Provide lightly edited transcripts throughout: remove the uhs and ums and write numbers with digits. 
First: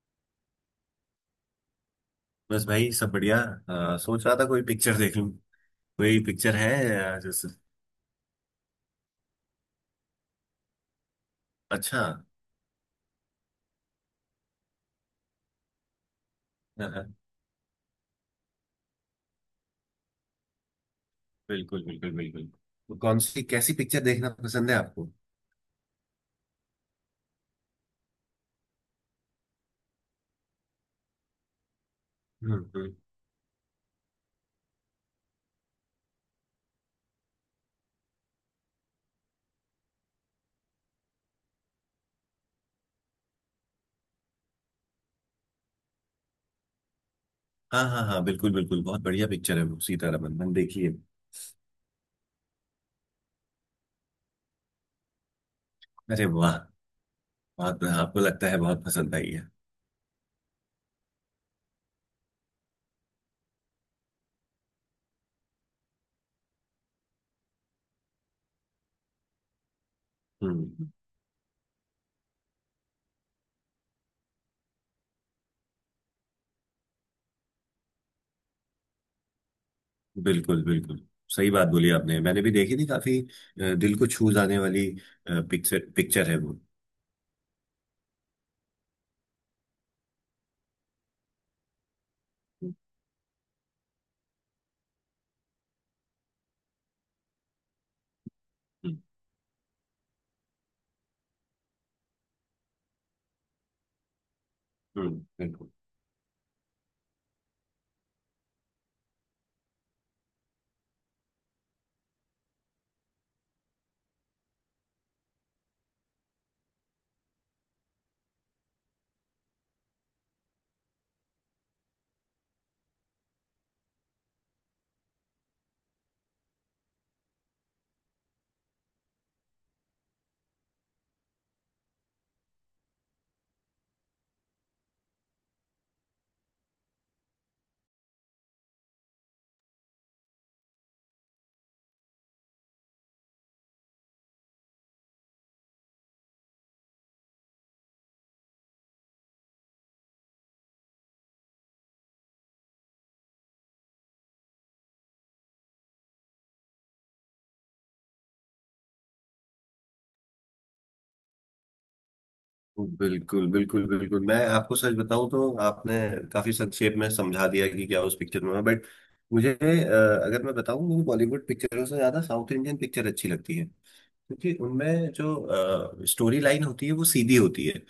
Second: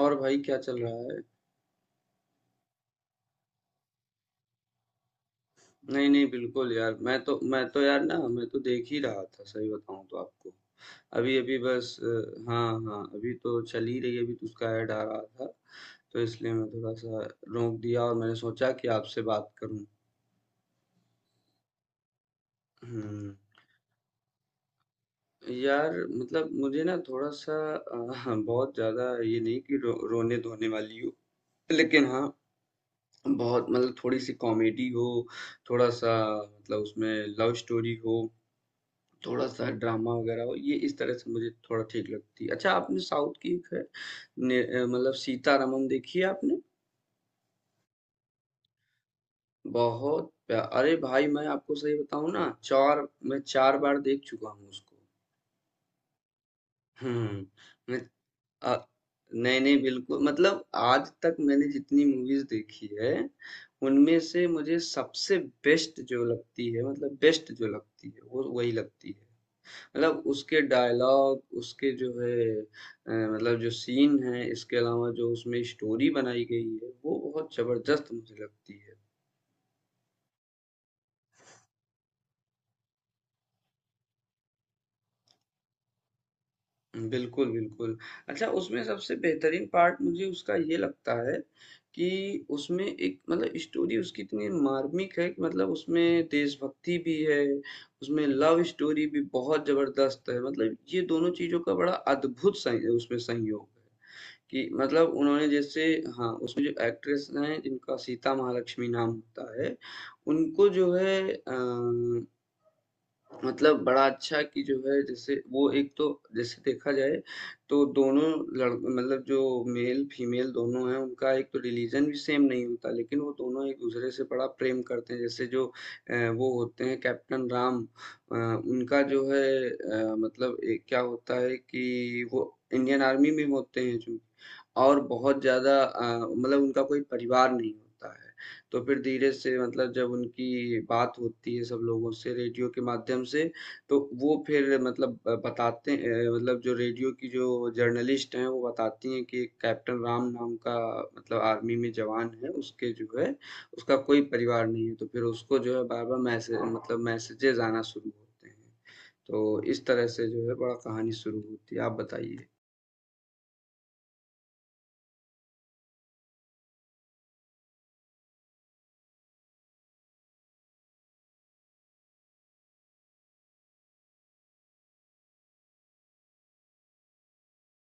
और भाई क्या चल रहा है। बस भाई सब बढ़िया। सोच रहा था कोई पिक्चर देख लूं। नहीं कोई नहीं पिक्चर है? बिल्कुल यार मैं तो जैसे? मैं तो यार ना मैं तो देख ही रहा था, सही बताऊं तो आपको। अभी अभी बस अच्छा। हाँ हाँ अभी तो चल ही रही है, अभी तो उसका ऐड आ रहा था तो इसलिए मैं हाँ, थोड़ा हाँ, सा रोक दिया और मैंने सोचा कि आपसे बात करूं। बिल्कुल बिल्कुल बिल्कुल। तो कौन हम्म। सी कैसी पिक्चर देखना पसंद है आपको? यार मतलब मुझे ना थोड़ा सा बहुत ज्यादा ये नहीं कि रोने धोने वाली हो, लेकिन हाँ, हम्म हम्म। बहुत मतलब थोड़ी सी कॉमेडी हो, थोड़ा सा मतलब उसमें लव स्टोरी हो, थोड़ा-सा ड्रामा वगैरह हो, ये इस तरह से मुझे थोड़ा ठीक लगती है। अच्छा आपने साउथ की एक है ने मतलब सीतारामम देखी है आपने? हाँ हाँ हाँ, बिल्कुल बिल्कुल, बहुत बढ़िया पिक्चर है वो बहुत सीतारमन, मैंने प्या देखी है। अरे भाई मैं आपको सही बताऊँ ना 4 मैं 4 बार देख चुका हूँ उसको। अरे वाह! हुँ, बहुत मैं आपको लगता है अ, बहुत पसंद आई है। नहीं, नहीं बिल्कुल मतलब आज तक मैंने जितनी मूवीज़ देखी है, उनमें से मुझे सबसे बेस्ट जो लगती है, मतलब बेस्ट जो लगती है, वो वही लगती है। मतलब उसके हम्म। डायलॉग, उसके जो है मतलब जो सीन है, इसके अलावा जो उसमें स्टोरी बनाई गई है वो बहुत जबरदस्त मुझे लगती है। बिल्कुल बिल्कुल। सही बात बोली आपने। मैंने भी देखी थी, काफी दिल को छू जाने वाली पिक्चर पिक्चर है वो। बिल्कुल बिल्कुल। अच्छा उसमें सबसे बेहतरीन पार्ट मुझे उसका ये लगता है कि हम्म उसमें एक मतलब स्टोरी उसकी इतनी मार्मिक है कि मतलब उसमें देशभक्ति भी है, उसमें लव स्टोरी भी बहुत जबरदस्त है, मतलब ये दोनों चीजों का बड़ा अद्भुत उसमें संयोग है कि मतलब उन्होंने बिल्कुल। जैसे हाँ, उसमें जो एक्ट्रेस हैं जिनका सीता महालक्ष्मी नाम होता है, उनको जो है मतलब बड़ा अच्छा कि जो है जैसे वो एक तो, जैसे देखा जाए तो दोनों लड़ मतलब जो मेल फीमेल दोनों हैं, उनका एक तो रिलीजन भी सेम नहीं होता, लेकिन वो दोनों एक दूसरे से बड़ा प्रेम करते हैं। जैसे जो वो होते हैं कैप्टन राम, उनका जो है मतलब एक क्या होता है कि वो इंडियन आर्मी में होते हैं जो, और बहुत ज़्यादा मतलब उनका कोई परिवार नहीं होता है। तो फिर धीरे से मतलब जब उनकी बात होती है सब लोगों से रेडियो के माध्यम से, तो वो फिर मतलब मतलब जो रेडियो की जो जर्नलिस्ट हैं, वो बताती हैं कि एक कैप्टन राम नाम का मतलब आर्मी में जवान है, उसके जो है उसका कोई परिवार नहीं है। तो फिर उसको जो है बार-बार मैसेज मतलब मैसेजेज़ आना शुरू होते हैं। तो इस तरह से जो है बड़ा कहानी शुरू होती है। आप बताइए? बिल्कुल बिल्कुल बिल्कुल। मैं आपको सच बताऊं तो आपने काफी संक्षेप में समझा दिया कि क्या उस पिक्चर में। बट मुझे अगर मैं बताऊं, मुझे बॉलीवुड पिक्चरों से ज्यादा साउथ इंडियन पिक्चर अच्छी लगती है, क्योंकि उनमें जो स्टोरी लाइन होती है वो सीधी होती है।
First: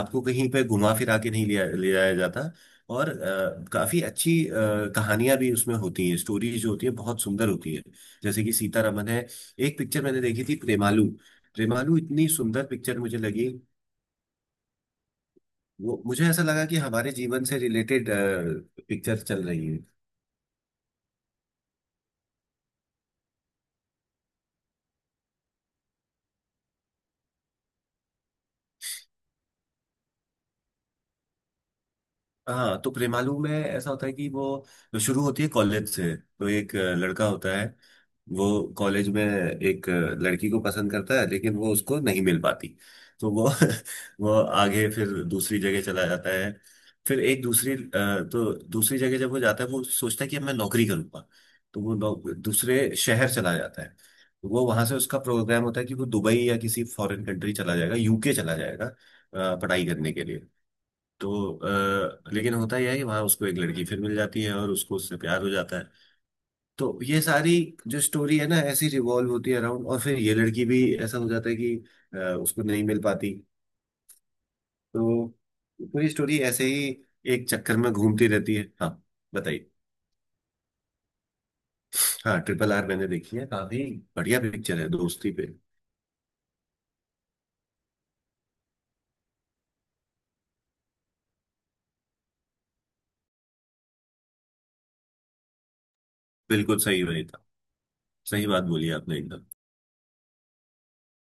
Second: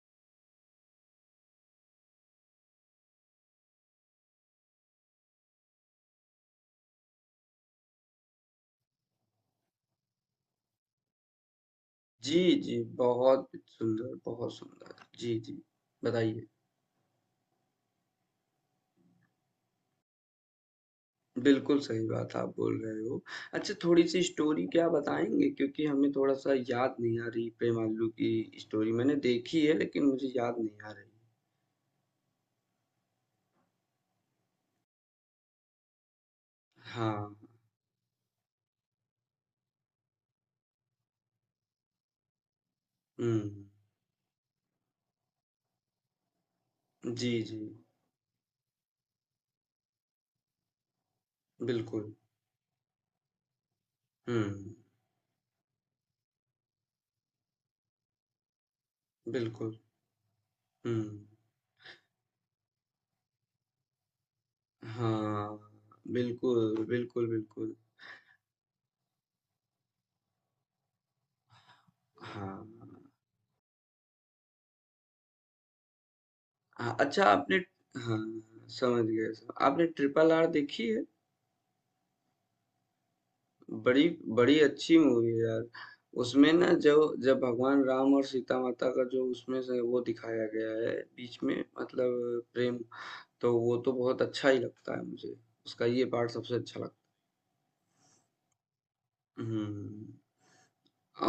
आपको कहीं पे घुमा फिरा के नहीं लिया ले जाया जाता। और काफी कहानियां भी उसमें होती हैं, स्टोरीज जो होती है बहुत सुंदर होती है। जैसे कि सीतारमन है। एक पिक्चर मैंने देखी थी, प्रेमालू। प्रेमालू इतनी जी, सुंदर जी, पिक्चर मुझे बहुत लगी। सुंदर, बहुत सुंदर। जी, जी, वो मुझे ऐसा बताइए। लगा कि हमारे जीवन से रिलेटेड पिक्चर चल रही है। बिल्कुल सही बात आप बोल रहे हो। अच्छा थोड़ी-सी स्टोरी क्या बताएँगे? क्योंकि हमें थोड़ा-सा याद नहीं आ रही प्रेम आलू की स्टोरी। मैंने देखी है लेकिन मुझे याद नहीं आ रही। हाँ, तो प्रेमालू में ऐसा होता है कि वो शुरू होती है कॉलेज से। तो एक लड़का हाँ, होता है, वो कॉलेज में एक लड़की को पसंद करता है, लेकिन वो उसको नहीं मिल पाती। तो वो हुँ। वो आगे फिर दूसरी जगह चला जाता है। फिर जी, एक जी, दूसरी अ, तो दूसरी जगह जब वो जाता है, वो सोचता है कि अब मैं नौकरी करूंगा। तो वो बिल्कुल। दूसरे शहर चला जाता है। हुँ, वो वहां से उसका प्रोग्राम होता है कि वो दुबई या किसी फॉरेन कंट्री चला जाएगा, यूके चला जाएगा बिल्कुल। पढ़ाई करने के लिए। हुँ। तो लेकिन होता यह है कि वहां उसको एक लड़की फिर मिल जाती है और उसको उससे प्यार हो हाँ, जाता है। बिल्कुल, तो ये बिल्कुल, सारी बिल्कुल। जो स्टोरी है ना, ऐसी रिवॉल्व होती है अराउंड। और फिर ये लड़की भी ऐसा हो जाता है कि हाँ, उसको नहीं मिल पाती। तो पूरी स्टोरी ऐसे ही हाँ, अच्छा एक आपने चक्कर में हाँ, घूमती रहती है, हाँ। समझ गए। सर, बताइए। आपने ट्रिपल आर देखी है? हाँ, ट्रिपल आर मैंने देखी है। काफी बड़ी बढ़िया बड़ी पिक्चर है, अच्छी मूवी दोस्ती है पे। यार। उसमें ना जो जब भगवान राम और सीता माता का जो उसमें से वो दिखाया गया है बीच में मतलब प्रेम, तो वो तो बहुत अच्छा ही लगता है मुझे। उसका ये पार्ट सबसे बिल्कुल अच्छा लगता। सही, वही था। सही बात बोली आपने एकदम। हुँ।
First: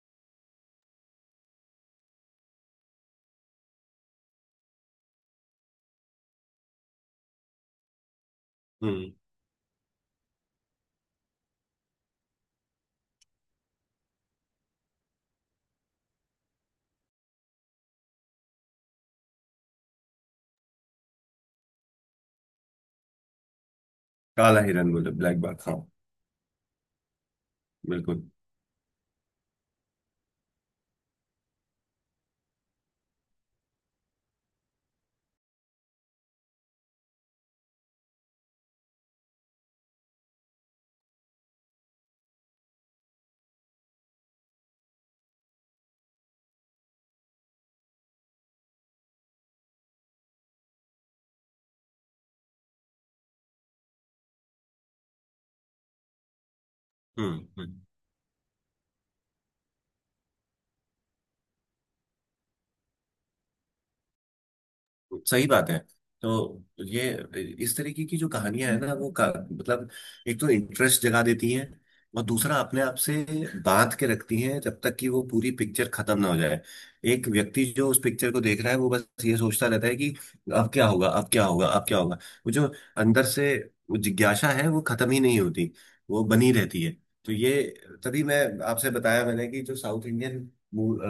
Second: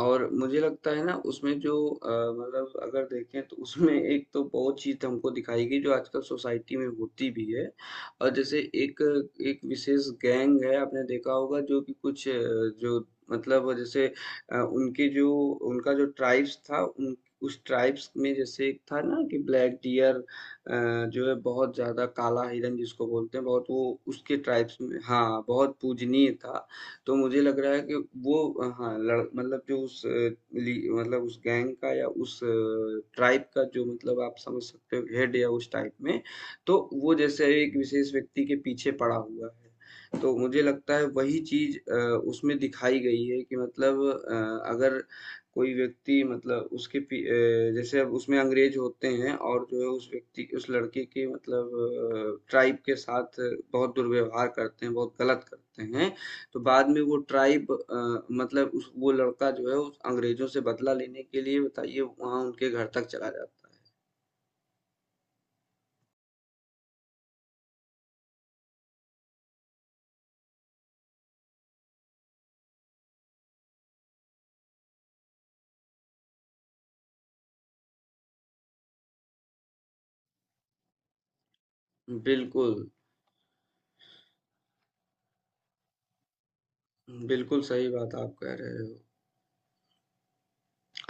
और मुझे लगता है ना उसमें जो मतलब अगर देखें तो उसमें एक तो बहुत चीज़ तो हमको दिखाई गई जो आजकल सोसाइटी में होती भी है। और जैसे एक हम्म। एक विशेष गैंग है, आपने देखा होगा, जो कि कुछ जो मतलब जैसे उनके जो उनका जो ट्राइब्स था, उन उस ट्राइब्स में जैसे एक था ना कि ब्लैक डियर, जो है बहुत ज़्यादा काला हिरन जिसको बोलते हैं, बहुत वो उसके काला ट्राइब्स हिरन, में बोले ब्लैक हाँ, बार, बहुत हाँ। पूजनीय था। तो मुझे लग रहा है कि बिल्कुल। वो हाँ लड़ मतलब जो उस ली मतलब उस गैंग का या उस ट्राइब का जो मतलब आप समझ सकते हो हेड या उस टाइप में, तो वो जैसे एक विशेष व्यक्ति के पीछे पड़ा हुआ है। तो मुझे लगता है वही चीज उसमें दिखाई गई है कि मतलब अगर कोई व्यक्ति मतलब उसके जैसे अब उसमें अंग्रेज होते हैं, और जो है उस व्यक्ति उस लड़के के मतलब ट्राइब के साथ बहुत दुर्व्यवहार करते हैं, बहुत गलत करते हैं, तो बाद में वो हम्म ट्राइब हम्म। मतलब उस वो लड़का जो है उस अंग्रेजों से बदला लेने के लिए बताइए वहाँ उनके घर तक चला जाता सही बात है। तो ये इस तरीके की जो कहानियां है ना, मतलब एक तो इंटरेस्ट जगा देती हैं, और दूसरा अपने आप से बांध के रखती हैं जब तक कि वो पूरी पिक्चर खत्म ना हो जाए। एक व्यक्ति जो उस पिक्चर को देख रहा है, वो बस ये सोचता रहता है कि अब क्या होगा, अब क्या होगा, अब क्या होगा। है। वो जो बिल्कुल, अंदर से वो जिज्ञासा है वो खत्म ही नहीं होती, वो बनी रहती है। तो बिल्कुल ये, सही बात तभी आप मैं कह रहे आपसे हो। बताया मैंने कि जो साउथ इंडियन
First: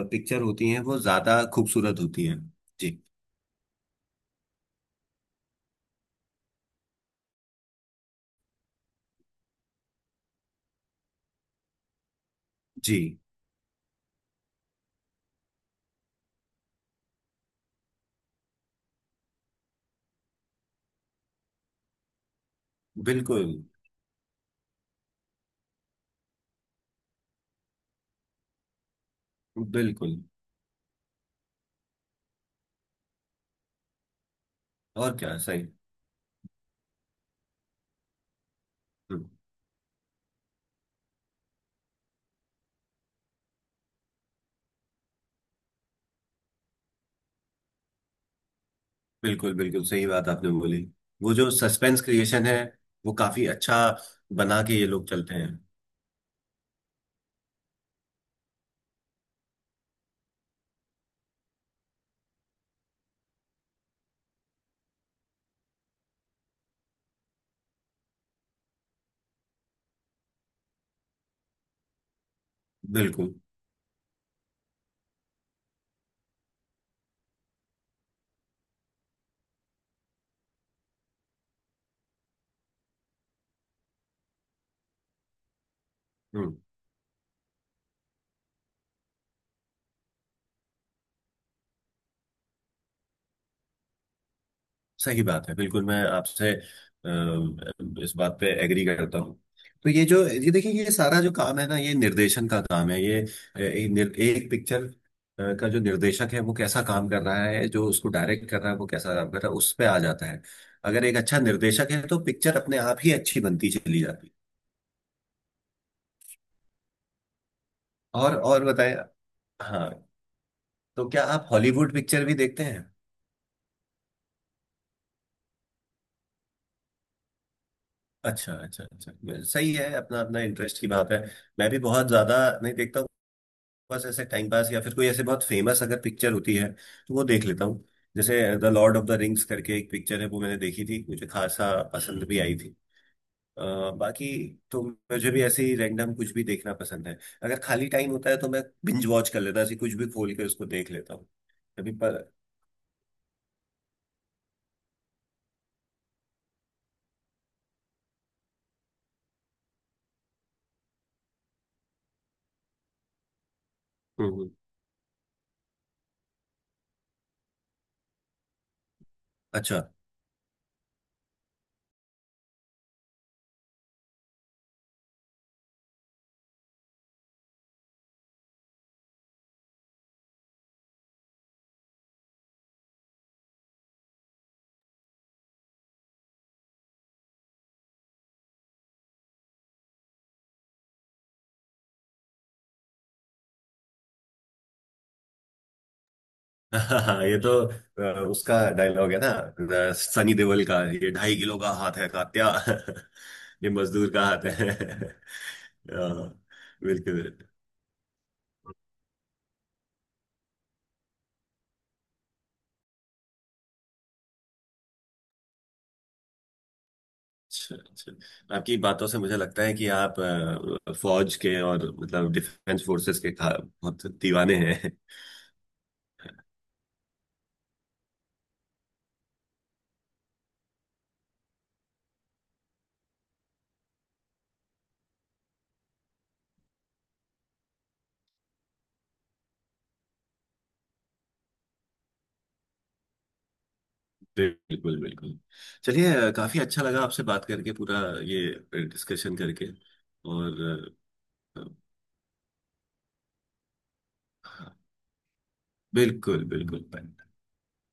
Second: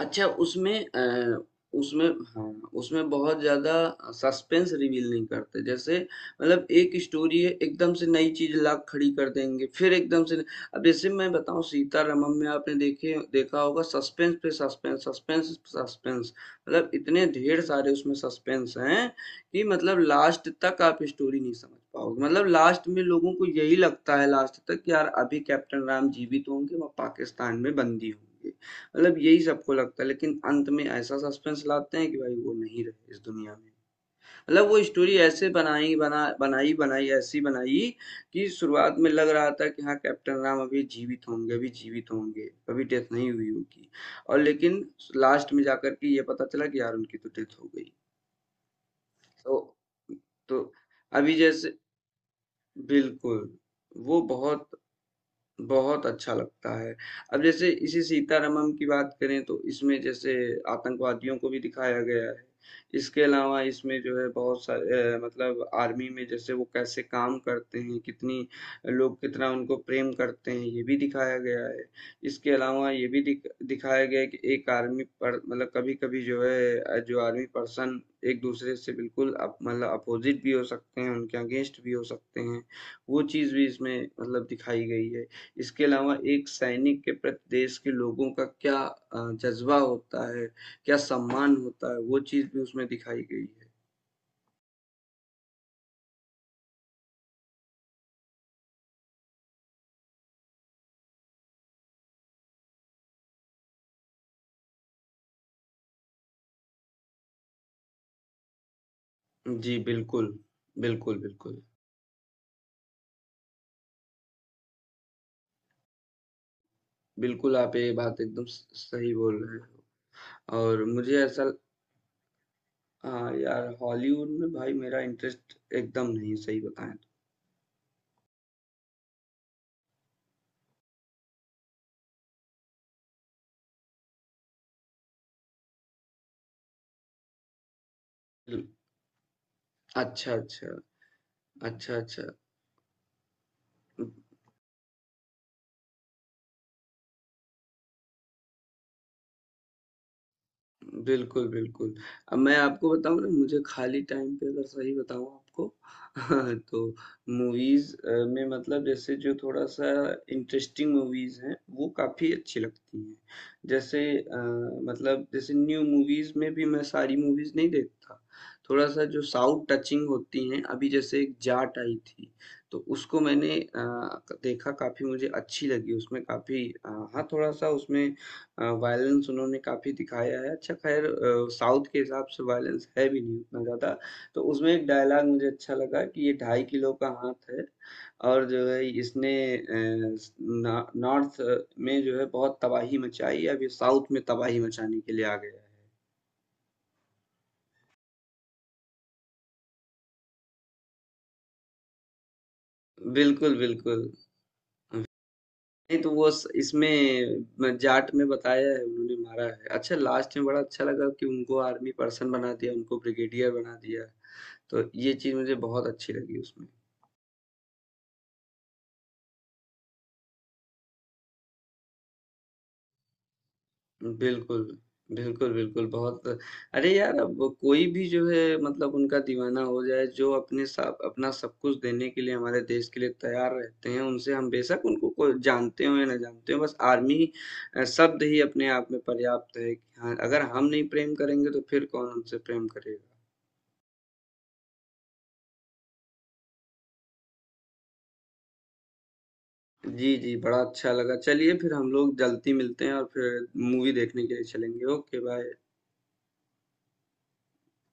अच्छा होती हैं उसमें वो ज्यादा खूबसूरत उसमें होती हैं। हाँ, जी। उसमें बहुत ज़्यादा सस्पेंस रिवील नहीं करते। जैसे मतलब एक स्टोरी है, एकदम से नई चीज़ ला खड़ी कर देंगे, फिर एकदम से अब जैसे मैं बताऊँ सीतारामम में आपने देखे जी। देखा होगा सस्पेंस पे सस्पेंस, सस्पेंस पे सस्पेंस, मतलब इतने ढेर सारे उसमें सस्पेंस हैं कि मतलब लास्ट तक आप स्टोरी नहीं समझ पाओगे। मतलब लास्ट में लोगों को बिल्कुल यही लगता है लास्ट तक कि यार अभी कैप्टन राम जीवित होंगे, वो पाकिस्तान में बंदी होंगे। मतलब यही सबको लगता है बिल्कुल। लेकिन अंत में ऐसा सस्पेंस लाते हैं कि भाई वो नहीं रहे इस दुनिया में। मतलब वो स्टोरी और क्या, ऐसे सही। बनाई बना बनाई बनाई ऐसी बनाई कि शुरुआत में हम्म, लग रहा था कि हाँ कैप्टन राम अभी जीवित होंगे, अभी जीवित होंगे, अभी डेथ नहीं हुई होगी, और लेकिन लास्ट में जाकर के ये पता चला कि यार उनकी तो डेथ हो गई। बिल्कुल। तो बिल्कुल सही बात आपने तो बोली। अभी वो जो जैसे सस्पेंस क्रिएशन है वो बिल्कुल काफी अच्छा वो बना बहुत के ये लोग चलते हैं। बहुत अच्छा लगता है। अब जैसे इसी सीतारमण की बात करें तो इसमें जैसे आतंकवादियों को भी दिखाया गया है। इसके अलावा इसमें जो है बहुत सारे मतलब आर्मी में जैसे वो कैसे काम करते हैं, कितनी लोग कितना उनको प्रेम करते हैं, ये भी दिखाया गया है। इसके अलावा ये भी बिल्कुल। दिखाया गया है कि एक आर्मी पर मतलब कभी-कभी जो है जो आर्मी पर्सन एक-दूसरे से बिल्कुल अप मतलब अपोज़िट भी हो सकते हैं, उनके अगेंस्ट भी हो सकते हैं। वो चीज़ भी इसमें मतलब दिखाई गई है। इसके अलावा एक हम्म। सैनिक के प्रति देश के लोगों का क्या जज़्बा होता है, क्या सम्मान होता है, वो चीज़ भी उसमें दिखाई गई सही बात है, बिल्कुल। मैं आपसे इस बात पे एग्री करता हूँ। तो ये जो, ये देखिए, ये सारा जो काम है ना, ये निर्देशन का काम है। ये एक पिक्चर का जो निर्देशक है वो कैसा काम कर रहा है, जो उसको डायरेक्ट कर रहा है वो कैसा काम कर रहा है, है। उस जी, पे आ जाता बिल्कुल। है। अगर एक बिल्कुल, अच्छा बिल्कुल। निर्देशक है तो पिक्चर अपने आप ही अच्छी बनती चली जाती है। बिल्कुल, आप ये बात एकदम और स बताएं। सही बोल रहे हाँ, हो। और तो मुझे क्या आप ऐसा हॉलीवुड पिक्चर भी देखते हैं? हाँ, यार हॉलीवुड में भाई मेरा इंटरेस्ट एकदम नहीं है, सही बताएँ अच्छा अच्छा अच्छा, सही है। अपना अपना इंटरेस्ट की बात है। मैं भी बहुत ज्यादा नहीं देखता हूँ, बस ऐसे टाइम पास, या फिर कोई ऐसे बहुत फेमस अगर पिक्चर होती है तो वो देख लेता हूँ। जैसे तो। The lord of the rings करके एक पिक्चर है, अच्छा, वो मैंने अच्छा। देखी थी, मुझे खासा अच्छा, पसंद अच्छा। भी आई थी। बाकी तो मुझे भी ऐसे ही रैंडम कुछ भी देखना पसंद है। अगर खाली टाइम होता है तो मैं बिंज वॉच कर लेता हूँ, ऐसे कुछ भी खोल के उसको देख लेता हूँ। बिल्कुल, अभी बिल्कुल। पर। अब मैं आपको बताऊँ ना मुझे खाली टाइम पे अगर सही बताऊँ आपको तो मूवीज़ में मतलब जैसे जो थोड़ा-सा इंटरेस्टिंग मूवीज़ हैं, वो काफ़ी अच्छी लगती हैं। जैसे हम्म, हम्म। मतलब जैसे न्यू मूवीज़ में भी मैं सारी मूवीज़ नहीं देखता। थोड़ा-सा जो साउथ अच्छा। टचिंग होती हैं, अभी जैसे एक जाट आई थी, तो उसको मैंने अ, क देखा, काफ़ी मुझे अच्छी लगी उसमें काफ़ी हाँ, थोड़ा-सा उसमें वायलेंस उन्होंने काफ़ी दिखाया है। अच्छा ख़ैर साउथ के हिसाब से वायलेंस है भी नहीं उतना ज़्यादा। तो उसमें एक डायलॉग मुझे अच्छा लगा कि ये ढाई किलो का हाथ है, और जो है इसने अ, स ना नॉर्थ में जो है बहुत तबाही मचाई, अब ये साउथ में तबाही मचाने के लिए आ गया हाँ, ये तो उसका डायलॉग है ना, सनी देओल का, ये ढाई किलो का हाथ है कात्या। है। बिल्कुल, ये बिल्कुल। मजदूर का हाथ है। नहीं तो वो अ, बिल्कुल। इसमें जाट में बताया है उन्होंने मारा है, अच्छा लास्ट में बड़ा अच्छा लगा कि उनको आर्मी पर्सन बना दिया, उनको ब्रिगेडियर बना दिया। तो ये चीज मुझे बहुत अच्छी लगी उसमें। अच्छा, अच्छा। आपकी बातों से मुझे लगता है कि आप फौज के और मतलब डिफेंस फोर्सेस के बहुत दीवाने बिल्कुल, हैं। बिल्कुल, बिल्कुल, बहुत अरे यार, अब कोई भी जो है मतलब उनका दीवाना हो जाए, जो अपने साथ अपना सब कुछ देने के लिए हमारे देश के लिए तैयार रहते हैं, उनसे हम बेशक उनको को जानते हों या ना जानते हों, बस आर्मी शब्द ही अपने आप में पर्याप्त है कि हाँ, अगर हम नहीं प्रेम करेंगे, तो फिर कौन हमसे प्रेम करेगा। बिल्कुल बिल्कुल। चलिए, काफी अच्छा लगा आपसे बात करके, पूरा ये डिस्कशन करके। जी, जी, बड़ा और अच्छा लगा। चलिए अ, अ, फिर हम लोग जल्दी मिलते हैं और फिर मूवी देखने के लिए हाँ, चलेंगे। Okay, bye. बिल्कुल बिल्कुल।